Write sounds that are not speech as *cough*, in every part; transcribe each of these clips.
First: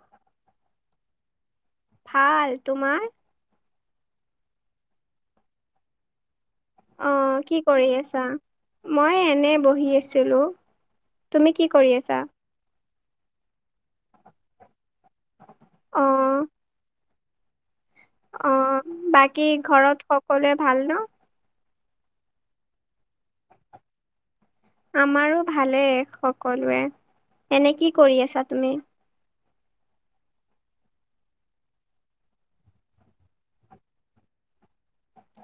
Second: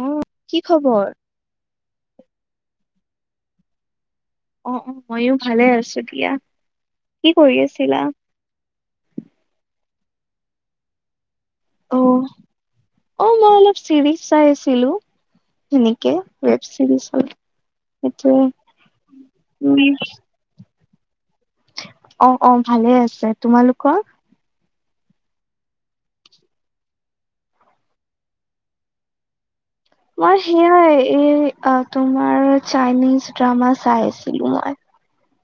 অ', কি খবৰ? ভাল, তোমাৰ? অ', অ', ময়ো ভালে আছোঁ দিয়া। অ', কি কৰি আছা? মই এনে বহি আছিলোঁ, তুমি কি কৰি অ আছা? অ', মই অলপ চিৰিজ চাই আছিলোঁ, অ এনেকে ৱেব চিৰিজ হয়। অ', বাকী ঘৰত সকলোৱে ভাল ন? অ', অ', ভালে আছে, তোমালোকৰ? আমাৰো ভালেই সকলোৰে, এনে কি কৰি আছা তুমি? মই সেইয়া এই তোমাৰ চাইনিজ ড্ৰামা চাই আছিলোঁ মই।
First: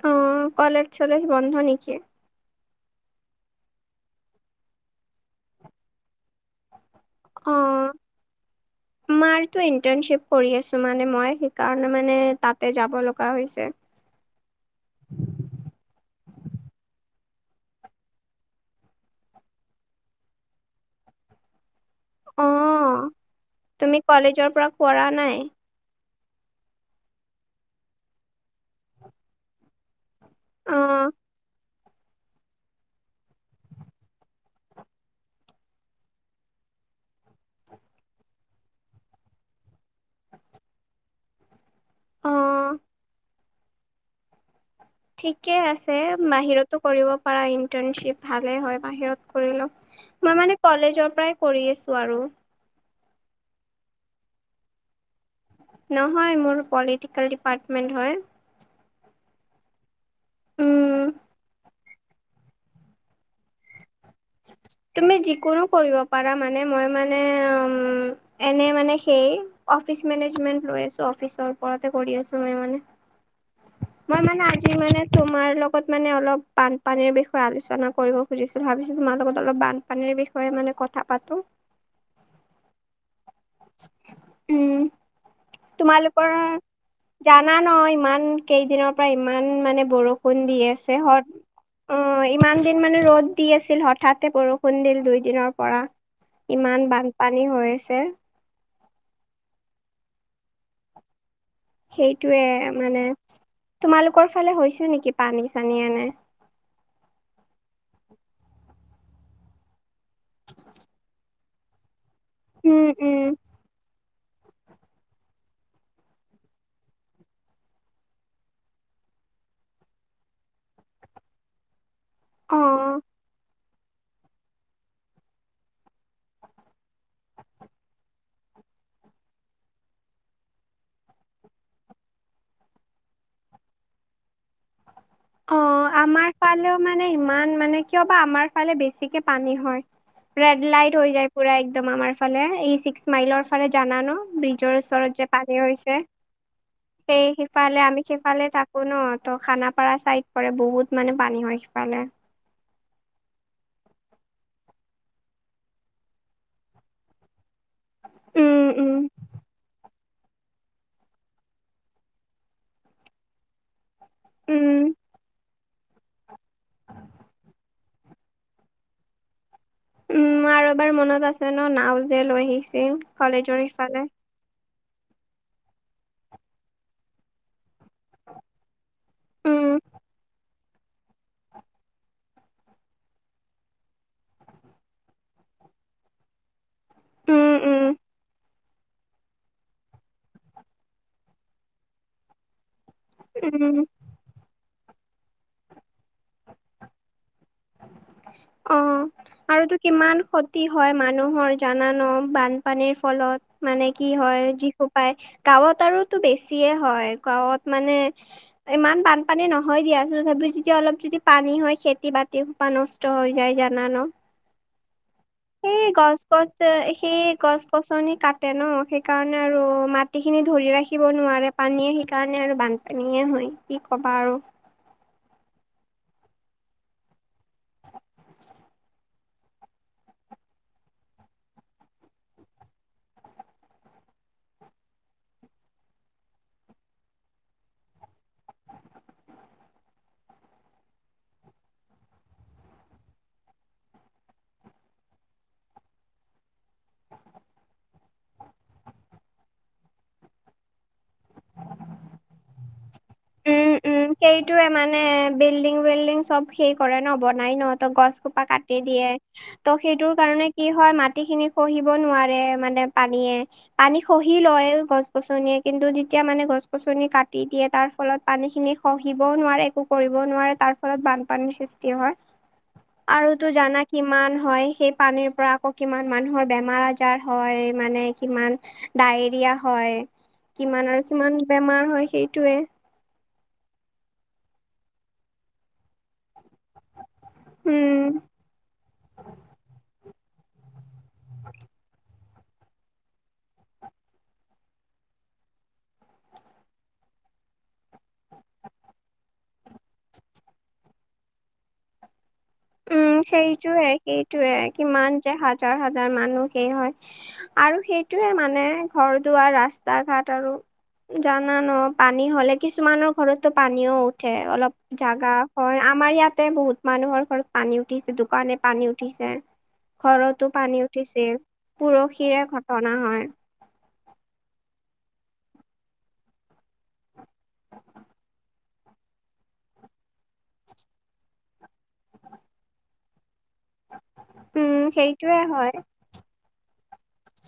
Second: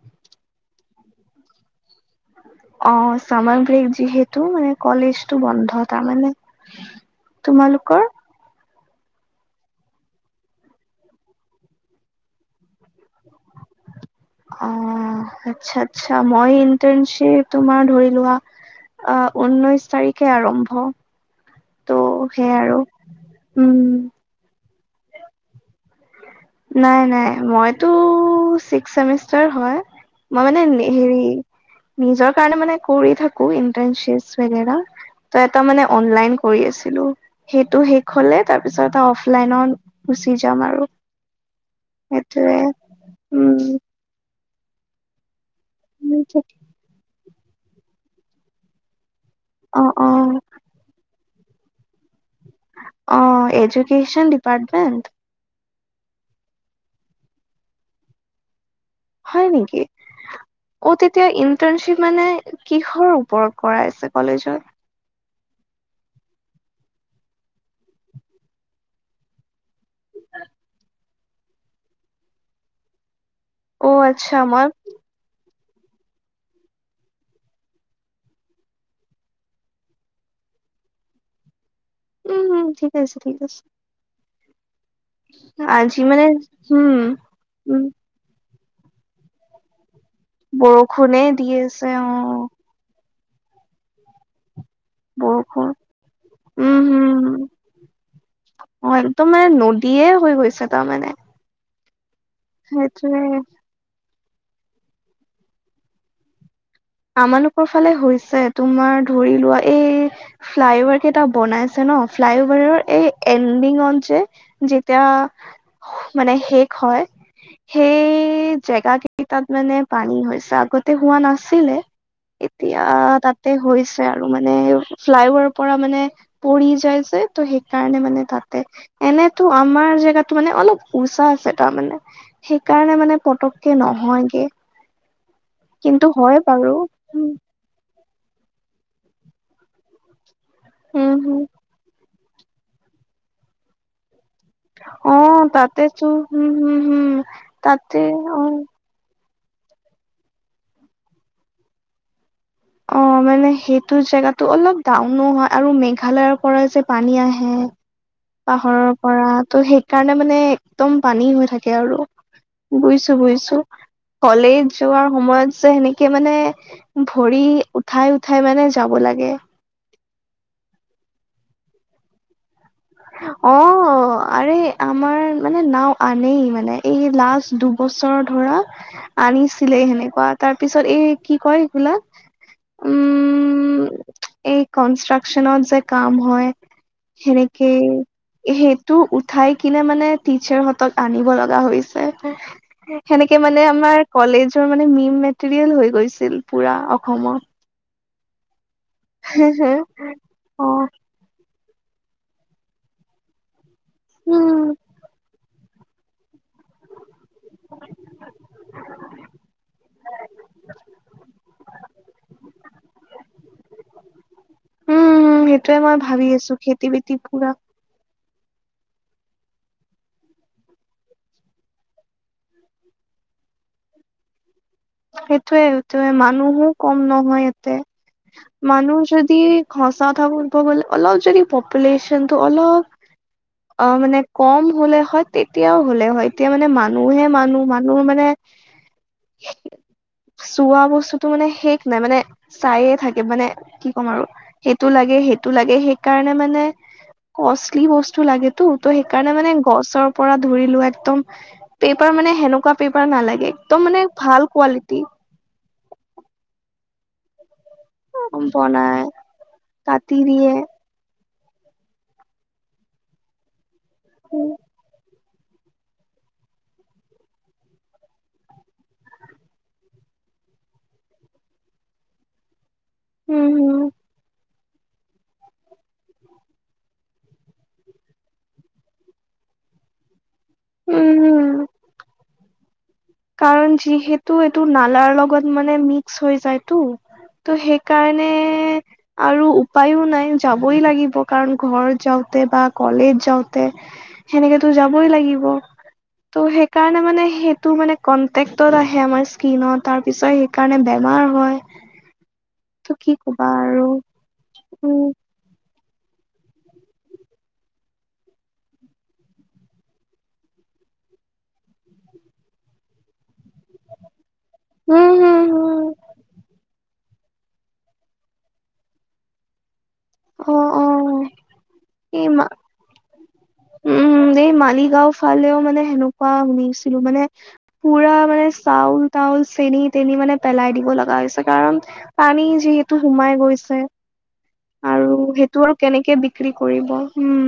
অ', কলেজ চলেজ বন্ধ নেকি? অ', চামাৰ ব্ৰেক যিহেতু মানে কলেজটো বন্ধ তাৰমানে। তোমালোকৰ? আমাৰ টো ইন্টাৰ্ণশ্বিপ কৰি আছোঁ মানে মই সেইকাৰণে মানে তাতে যাব লগা হৈছে। অ', আচ্ছা-আচ্ছা। মই ইটাৰ্ণশ্বিপ তোমাৰ ধৰি লোৱা আ, ঊনৈশ তাৰিখে আৰম্ভ। ত' সেয়াই আৰু অ', উম, তুমি কলেজৰ পৰা কৰা নাই? নাই-নাই মইতো ছিক্স চেমিষ্টাৰ হয়। মই মানে অ হেৰি নিজৰ কাৰণে মানে কৰি থাকো ইণ্টাৰ্ণশ্বিপ বেগেৰা। তাৰমানে মানে অনলাইন কৰি আছিলোঁ। সেইটো শেষ হলে তাৰপিছত এটা অফলাইনত গুচি যাম আৰু। সেইটোৱে। অ উম। ঠিকে আছে বাহিৰতো কৰিব পৰা ইণ্টাৰ্ণশ্বিপ ভালেই হয় বাহিৰত। কৰি লম। অ', অ', মই মানে কলেজৰ পৰাই কৰিঢ আছোঁ আৰু। অ', এজুকেশ্যন ডিপাৰ্টমেণ্ট? নহয় মোৰ পলিটিকেল ডিপাৰ্টমেন্ট হয়। হয় নেকি? অ', উম তেতিয়া ইন্টাৰ্ণশ্বিপ মানে কিহৰ ওপৰত কৰাই আছে কলেজত? তুমি যিকোনো কৰিব পাৰা, মানে মই মানে উম এনে মানে সেই অফিচ মেনেজমেন্ট লৈ আছোঁ অফিচৰ ওপৰতে কৰি আছোঁ মই মানে *inaudible* অ', মই আচ্ছা মানে আজি মানে তোমাৰ লগত মানে অলপ বানপানীৰ বিষয়ে আলোচনা কৰিব খুজিছোঁ, ভাবিছোঁ তোমাৰ লগত অলপ বানপানীৰ বিষয়ে মানে কথা পাতোঁ। উম, ঠিক আছে-ঠিক আছে। উম, আজি মানে তোমালোকৰ উম জানা ন? উম ইমান কেইদিনৰ পৰা ইমান মানে বৰষুণ দি আছে বৰষুণে সদ দি আছে অ', ইমান দিন মানে ৰ'দ দি আছিল হঠাতে বৰষ খুন্দিল দুই দিনৰ বৰষুণ পৰা উম ইমান হম বানপানী হৈ আছে। অ', একদম মানে নদীয়ে হৈ গৈছে তাৰমানে। সেইটোয়ে মানে সেইটোয়ে তোমালোকৰ ফালে হৈছে নেকি পানী চানী এনে? আমালোকৰ ফালে হৈছে তোমাৰ ধৰি লোৱা এই ফ্লাই অভাৰ কেইটা বনাই আছে ন, ফ্লাই অভাৰৰ উম এই উম এণ্ডিঙত যে যেতিয়া মানে শেষ হয় সেই জেগা কেইটাত মানে পানী হৈছে আগতে হোৱা নাছিলে। অ এতিয়া তাতে হৈছে আৰু মানে ফ্লাইভাৰ পৰা মানে পৰি যায় যে ত সেইকাৰণে মানে তাতে এনেতো আমাৰ জেগাতো মানে অলপ উচা আছে তাৰমানে। সেইকাৰণে মানে পতককে নহয়গে। অ', কিন্তু আমাৰ হয় বাৰু ফালেও মানে উম ইমান মানে কিয় বা আমাৰ ফালে বেছিকে পানী হয়। ৰেড লাইট হৈ হম যায় হম পুৰা একদম আমাৰ ফালে এই ছিক্স মাইলৰ ফালে জানা ন, ব্ৰিজ জৰ ওচৰত অ যে পানী হৈছে, তাতেতো হম হম হম সেই সিফালে তাতে আমি অ সিফালে তাক থাকোঁ ন, ত খানাপাৰা চাইড পৰে বহুত মানে পানী হয় সিফালে। অ', মানে সেইটো জেগা টো অলপ ডাউনো হয় আৰু মেঘালয়ৰ পৰা যে পানী আহে। উম পাহৰৰ উম। পৰা ত' সেইকাৰণে মানে একদম পানী হৈ থাকে আৰু। বুইছো-বুইছো, কলেজ উম যোৱাৰ সময়ত চে সেনেকে মানে ভৰি উঠাই-উঠাই মানে যাব লাগে। উম, আৰু এবাৰ মনত আছে ন নাও যে লৈ আহিছিল, অ কলেজৰ ইফালে? আৰে আমাৰ মানে নাও আনেই মানে এই লাষ্ট দুবছৰ ধৰা উম আনিছিলে সেনেকুৱা তাৰ পিছত এই কি কয় এইবিলাক? উম, এই কনষ্ট্ৰাকচনত যে কাম হয়? সেনে উম। সেইটো উঠাই কিনে মানে টিচাৰ হতত আনিব লগা হৈছে। সেনেকে মানে উম আমাৰ কলেজৰ মানে মিম মেটেৰিয়েল হৈ গৈছিল পুৰা অসমত। অ', আৰু টো কিমান ক্ষতি অ হয় মানুহৰ জানো ন বানপানীৰ ফলত? মানে কি হয় উম যীশোপাই গাঁৱত আৰুতো বেছিয়ে হয়, গাঁৱত মানে ইমান বানপানী নহয় দিয়াচোন তথাপি যেতিয়া অলপ যদি পানী হয় খেতি বাতি হুপা নষ্ট নষ্ট হৈ যায় জানা ন? উম সেইটোয়ে সেই মই ভাবি গছ-গছ আছো যে, খেতি বাতি সেই পুৰা গছ গছনি কাটে ন সেইকাৰণে আৰু মাটিখিনি ধৰি ৰাখিব নোৱাৰে পানীয়ে সেইকাৰণে আৰু বান্ধি পানীয়ে হয় কি কবা আৰু। সেইটোয়ে-সেইটোৱে মানুহো কম নহয় ইয়াতে। মানুহ যদি সঁচা কথা কব গলে অলপ যদি পপুলেচন টো অলপ অ', মানে কম হ'লে হয় তেতিয়াও হ'লে হয় এতিয়া মানে মানুহহে-মানুহ-মানুহ মানে চোৱা বস্তুতটো মানে শেষ নাই মানে চাইে থাকে মানে কি ক'ম আৰু সেইটো লাগে সেইটো লাগে সেইকাৰণে মানে কষ্টলি বস্তু লাগেতো ত' সেইকাৰণে মানে গছৰ পৰা ধৰিলোৱা একদম পেপাৰ মানে সেনেকুৱা পেপাৰ নালাগে একদম মানে উম-উম ভাল সেইটোয়ে কোৱালিটি মানে বিল্ডিং-উল্ডিং চব সেই কৰে ন বনাই ন, ত গছ খোপা কাটি বনাই দিয়ে ত' সেইটোৰ কাটি কাৰণে দিয়ে। কি হয়, মাটি খিনি খহিব নোৱাৰে মানে পানীয়ে, পানী খহি উম, লয় গছ গছ গছনিয়ে কিন্তু যেতিয়া মানে গছ গছনি কাটি দিয়ে তাৰ ফলত পানী খিনি খহিবও নোৱাৰে একো কৰিবও নোৱাৰে তাৰ ফলত বানপানীৰ সৃষ্টি হয়। আৰু তো উম, জানা কিমান হয় সেই পানীৰ পৰা আকৌ কিমান মানুহৰ বেমাৰ আজাৰ হয় মানে কিমান ডায়েৰিয়া হয় কিমান হম, আৰু উম, কিমান হম। বেমাৰ হয় সেইটোৱে। কাৰণ যিহেতু এইটো নালাৰ লগত মানে মিক্স হৈ যায়তটো। ত' উম। সেইকাৰণে আৰু উপায়ো নাই যাবই লাগিব কাৰণ ঘৰ যাওঁতে বা কলেজ যাওঁতে সেনেকেতো যাবই লাগিব ত' সেইকাৰণে মানে সেইটো মানে কনটেক্টত আহে আমাৰ স্কীনত তাৰ পিছত সেইকাৰণে বেমাৰ হয়। ত' কি উম, কবা আৰু সেইটোয়ে-সেইটোয়ে উম, কিমান যে হাজাৰ-হাজাৰ মানুহ সেই হয়। আৰু সেইটোয়ে মানে ঘৰ দুৱাৰ ৰাস্তা ঘাট আৰু। জানা ন পানী হ'লে কিছুমানৰ ঘৰত পানীও উঠে অলপ উম, হম, জাগা হয় হম। আমাৰ ইয়াতে বহুত মানুহৰ ঘৰ পানী উঠিছে দোকানে পানী উঠিছে। ঘৰতো অ', পানী অ', উঠিছিল, এই মা পৰহিৰে ঘটনা হয়। উম এই মালিগাঁও ফালেও মানে সেনেকুৱা শুনিছিলোঁ মানে পুৰা মানে চাউল তাউল চেনি তেনি মানে পেলাই দিব লগা হৈছে কাৰণ পানী যিহেতু সোমাই গৈছে উম, আৰু সেইটোয়ে সেইটো হয়। আৰু কেনেকে বিক্ৰী কৰিব, উম।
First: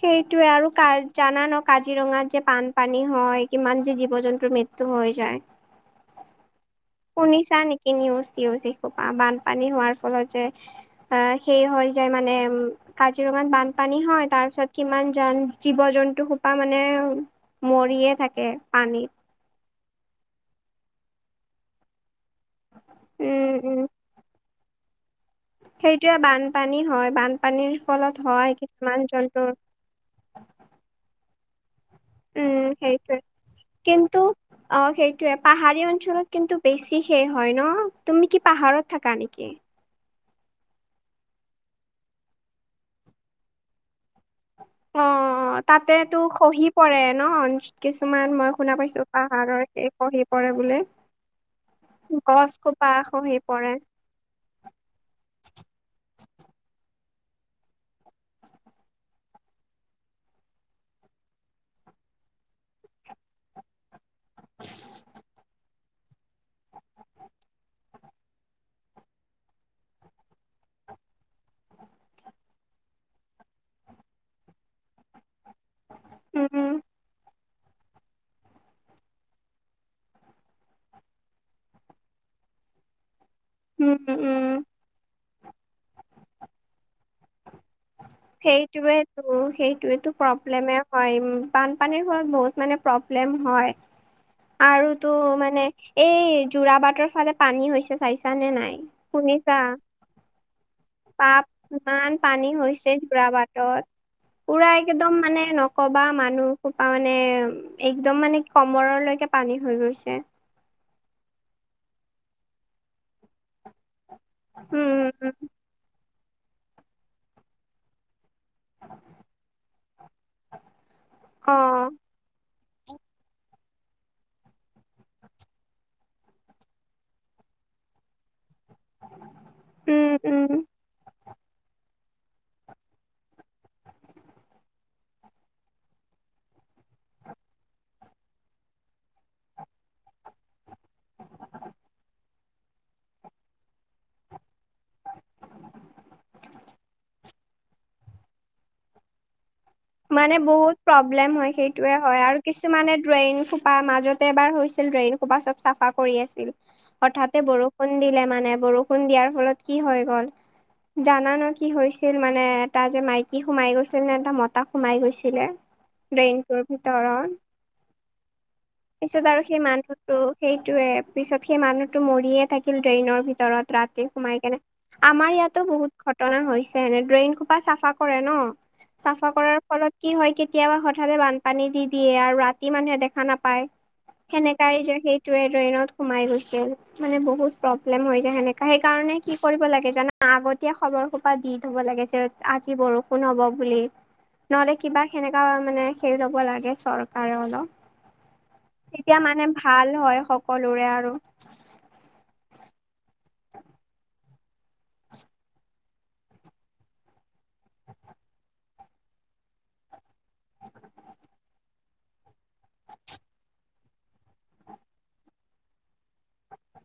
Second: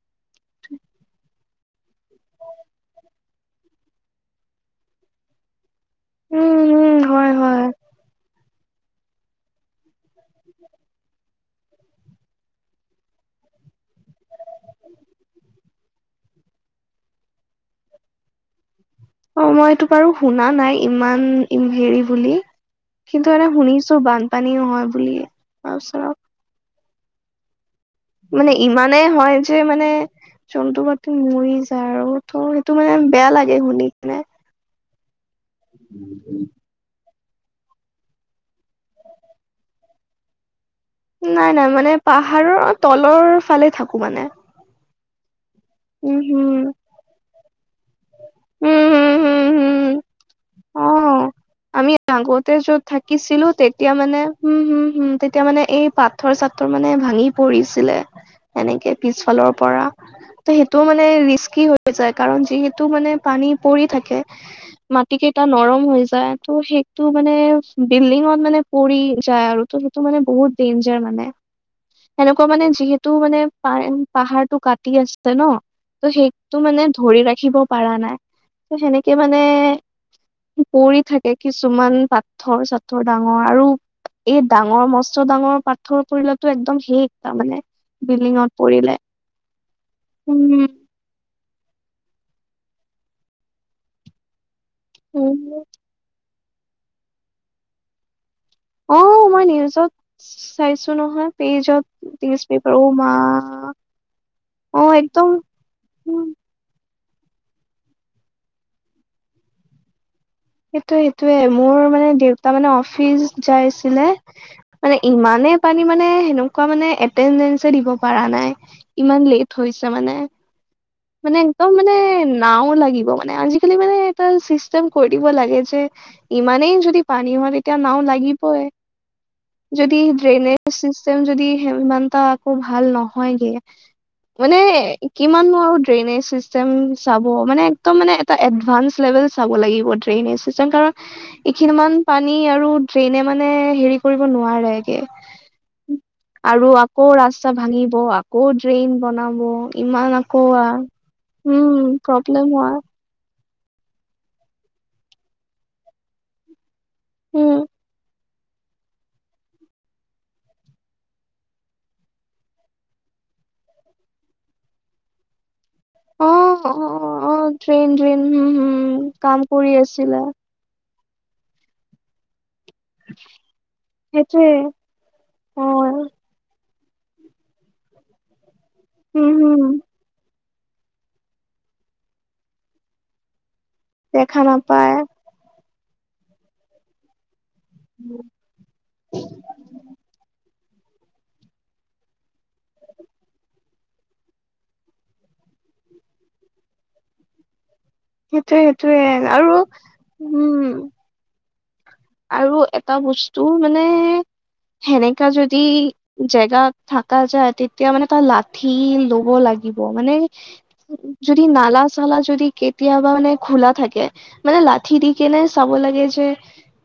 সেইটোয়ে আৰু কাৰ জানা ন কাজিৰঙাত যে পানপানী হয়, কিমান যে জীৱ জন্তুৰ মৃত্যু হৈ যায়। উম, উম। হয়, শুনিছা হয়। নেকি নিউজ চিউজ যিসোপা, বানপানী হোৱাৰ ফলত যে বা সেই হৈ যায় মানে কাজিৰঙাত বানপানী হয়, তাৰ পিছত কিমান জান জীৱ- জন্তু সোপা মানে মৰিয়ে থাকে পানীত। অ', মইটো বাৰু শুনা নাই ইমান ই হেৰি বুলি। কিন্তু এনে উম, শুনিছো বানপানী নহয় বুলি। তাৰপিছত সেইটোৱে বানপানী হয়, বানপানীৰ ফলত মানে হয় ইমানেই কিছুমান হয় যে জন্তুৰ মানে জন্তু পাতি মৰি যায় আৰু। ত' উম, সেইটো মানে সেইটোৱে, বেয়া লাগে শুনি কিনে কিন্তু অ', সেইটোৱে, পাহাৰীয়া অঞ্চলত কিন্তু বেছি শেষ হয় ন, তুমি কি পাহাৰত থাকা নেকি। নাই- নাই মানে পাহাৰৰ তলৰ ফালে থাকো মানে। অ', তাতেটো উম হম খহি পৰে ন, *unintelligible* কিছুমান মই শুনা উম পাইছো, হম হম পাহাৰৰ হম সেই খহি পৰে বোলে, অ আমি গছ আগতে সোপা খহি পৰে। উম, হম, হম, তেতিয়া মানে এই পাথৰ চাথৰ মানে ভাঙি পৰিছিলে। এনেকে পিছফালৰ পৰা। তে সেইটো মানে ৰিস্কি হৈ যায়, কাৰণ যিহেতু মানে পানী পৰি থাকে। মাটি কেইটা নৰম হৈ যায়, ত' সেইটো মানে বিল্ডিঙত মানে পৰি যায় আৰু ত' ত' মানে বহুত ডেঞ্জাৰ মানে। সেনেকুৱা মানে যিহেতু মানে পা পাহাৰটো কাটি আছিলে ন। ত' সেইটো উম মানে ধৰি ৰাখিব পাৰা নাই, ত' সেনেকে মানে পৰি থাকে কিছুমান পাত পাথৰ চাথৰ ডাঙৰ আৰু উম এই উম ডাঙৰ মস্ত ডাঙৰ পাথৰ পৰিলেটো একদম সে তাৰ মানে। সেইটোয়েতো- সেইটোয়েতো উম প্ৰব্লেমে হয়, বানপানীৰ ফলত বহুত মানে প্ৰব্লেম হয় আৰু টো মানে উম। এই যোৰাবাটৰ ফালে পানী হৈছে, চাইছা নে নাই। অ', মই শুনিছা নিউজত চাইছো নহয়, পেজত নিউজ পেপাৰ অ' মা যোৰাবাটত, পোৰা একদম মানে নক'বা মানুহ *unintelligible* সোপা মানে একদম মানে কমৰলৈকে পানী হৈ গৈছে। সেইটোৱে সেইটোয়ে, মোৰ মানে দেউতা মানে অফিচ যাইছিলে উম মানে উম ইমানে পানী মানে, সেনেকুৱা মানে এটেন্দেনচে দিব পাৰা নাই। ইমান লেট হৈছে মানে। মানে অ একদম মানে নাও লাগিব মানে আজিকালি মানে এটা চিষ্টেম কৰিব দিব লাগে যে ইমানেই যদি পানী হয়, তেতিয়া নাও লাগিবই। যদি উম উম ড্ৰেইনেজ চিষ্টেম যদি ইমানটা আকৌ ভাল নহয়গে, মানে কিমাননো আৰু ড্ৰেইনেজ চিচটেম চাব, মানে একদম মানে এটা এডভানস লেভেল চাব লাগিব, ড্ৰেইনেজ চিচটেম কাৰণ এইখিনিমান পানী আৰু ড্ৰেইনে মানে হেৰি কৰিব নোৱাৰেগে। আৰু আকৌ ৰাস্তা ভাঙিব, আকৌ ড্ৰেইন বনাব। ইমান মানে আকৌ আ বহুত প্ৰব্লেম হয় সেইটোয়ে হয় আৰু কিছুমানে ড্ৰেইন খোপা মাজতে এবাৰ হৈছিল ড্ৰেইন খোপা চব চাফা কৰি আছিল। হঠাতে উম বৰষুণ দিলে মানে বৰষুণ দিয়াৰ ফলত কি হৈ গল। জানান কি হৈছিল মানে এটা যে মাইকী সোমাই গৈছিল নে এটা মত টা সোমাই গৈছিলে অ ড্ৰেইনটোৰ অ ভিতৰত? অ ড্ৰেইন ড্ৰেইন হম হম পিছত কাম আৰু সেই কৰি মানহটো, আছিলে সেইটোয়ে পিছত সেই মানুহতো মৰিয়ে থাকে ড্ৰেইনৰ ভিতৰত ৰাতি সোমাই সেইটোৱে কেনে। আমাৰ অ ইয়াতো বহুত ঘট ঘটনা হৈছে এনে ড্ৰেইন সোপা চাফা কৰে ন? চাফা হম কৰাৰ হম ফলত কি হয় কেতিয়াবা হঠাতে বানপানী দি দিয়ে আৰু ৰাতি মানুহে দেখা নাপায়। দেখা সেনেকা নাপায় যে সেইটোৱে ড্ৰেইনত সোমাই গৈছিল, মানে বহুত প্ৰব্লেম হৈ যায় সেনেকা। সেইকাৰণে কি কৰিব লাগে জানা আগত এতিয়া খবৰ সোপা দি থব লাগে যে আজি বৰষুণ হ'ব বুলি। নহলে কিবা সেনেকা মানে হেৰি ল'ব লাগে চৰকাৰৰ অলপ। সেইটোয়ে সেইটোয়ে তেতিয়া মানে আৰু ভাল হয় সকলোৰে উম আৰু। আৰু এটা বস্তু মানে সেনেকা যদি জেগাত থকা যায়, তেতিয়া মানে তাৰ লাঠি লব লাগিব মানে যদি নালা চালা যদি কেতিয়াবা মানে খোলা থাকে। মানে লাঠি দি কেনে চাব লাগে যে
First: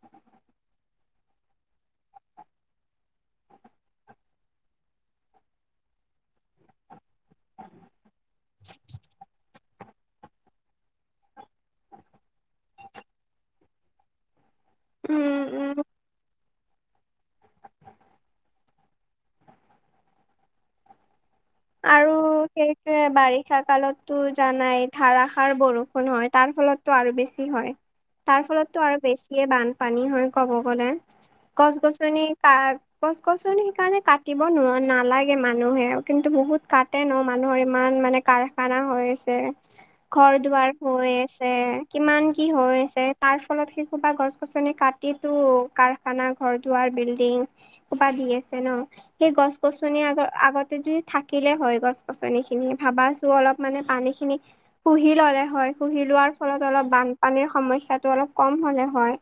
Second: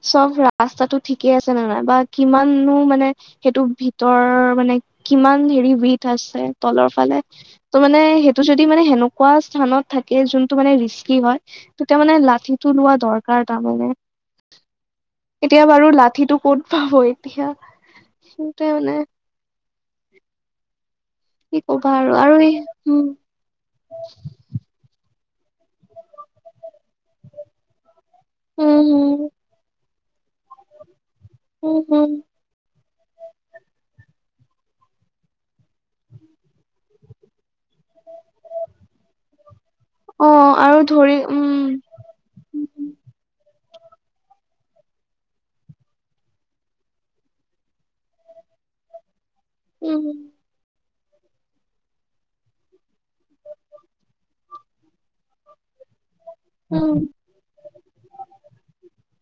চব ৰাস্তাতটো ঠিকে আছে ন নাই বা কিমাননো মানে সেইটো ভিতৰ মানে কিমান হেৰি বিধ আছে তলৰ ফালে ত মানে সেইটো যদি মানে সেনেকুৱা স্থানত থাকে যোনটো মানে ৰিস্কি হয়, তেতিয়া মানে লাঠিটো লোৱা দৰকাৰ তাৰমানে। উম, এতিয়া উম। বাৰু লাঠিটো ক'ত পাব এতিয়া। সেইটোৱে মানে কি কবা আৰু এই সেইটোৱে উম বাৰিষা কালতো জানাই ধাৰাসাৰ বৰষুণ হয়, তাৰ ফলত টো আৰু বেছি হয়। তাৰ ফলতটো উম আৰু হম বেছিয়ে বানপানী হয় ক'ব গলে। গছ উম হম গছনি গছ গছনি সেইকাৰণে কাটিব নোৱাৰ নালাগে মানুহে। কিন্তু বহুত কাটে ন মানুহৰ ইমান মানে কাৰখানা হৈ আছে। অ ঘৰ দুৱাৰ আৰু হৈ ধৰি আছে। উম কিমান কি হৈ আছে। তাৰ ফলত সেইসোপা গছ গছনি কাটিতো ক খানা, ঘৰ দুৱাৰ, বিল্ডিং সোপা দি আছে ন? সেই গছ উম গছনি আগ আগতে যই থাকিলে হয় গছ গছনি খিনি ভাবাছোন অলপ মানে পানী খিনি শুহি ল'লে হয়। শুহি লোৱাৰ ফলত অলপ উম বানপানীৰ সমস্যাটো অলপ কম হলে হয়।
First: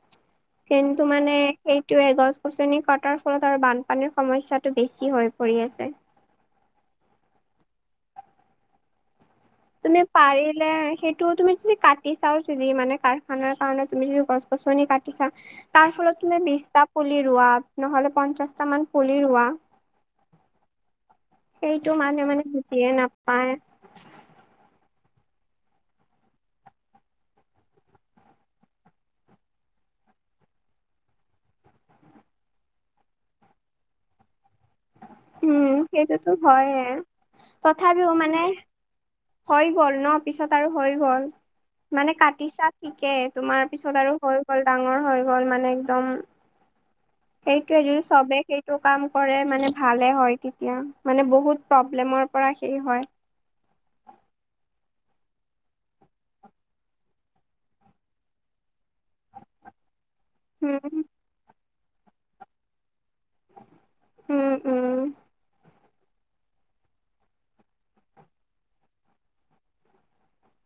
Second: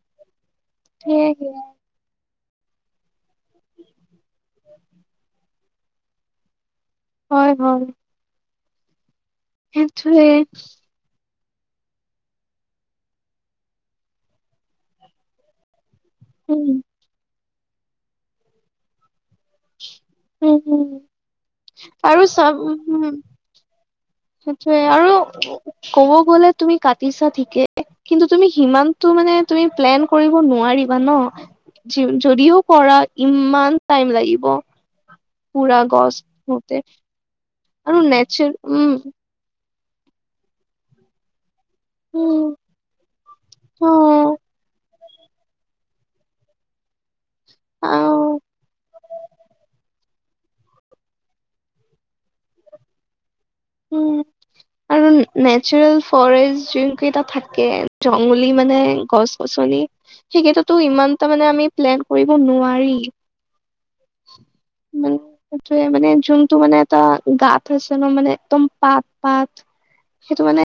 কিন্তু মানে সেয়েহে সেই গছ গছনি কটাৰ ফলত আৰু বানপানীৰ সমস্যাটো বেছি হৈ পৰি আছে। হয়- হয়। তুমি সেইটোৱে পাৰিলে সেইটোও তুমি যদি ক কাটি চাও যদি মানে কাৰখানাৰ কাৰণে তুমি যদি গছ গছনি কাটিছা তাৰ ফলত তুমি উম বিশটা পুলি ৰোৱা নহ'লে পঞ্চাশটা মান পুলি ৰোৱা। উম-হম সেইটো মানুহে আৰু মানে বুজিয়ে চাব--উম নাপায় সেইটোয়ে। আৰু ক'ব গ'লে তুমি কাটিছা ঠিকে কিন্তু তুমি সিমানটো মানে তুমি প্লেন কৰিব নোৱাৰিবা ন? যদিও কৰা ইমান টাইম লাগিব। উম পুৰা গছ সেইটোতো হয়ে ৰোওতে। তথাপিও মানে হৈ গ'ল ন পিছত আৰু হৈ গ'ল। মানে উম কাটিছা ঠিকে তোমাৰ অ পিছত আৰু হৈ গ'ল ডাঙৰ হৈ গল মানে একদম। সেইটোয়ে যদি আও চবে সেইটো কাম কৰে মানে ভালে হয় তেতিয়া, মানে বহুত প্ৰব্লেমৰ পৰা সেই হয়। উম। আৰু নেচাৰেল ফৰেষ্ট যোনকেইটা থাকে জংগলী মানে গছ গছনি সেইকেইটাতো উম ইমান টা মানে আমি প্লেন কৰিব নোৱাৰি উম উম *unintelligible* মানে যোনটো মানে এটা গাত হৈছে ন মানে একদম পাত-পাত, সেইটো মানে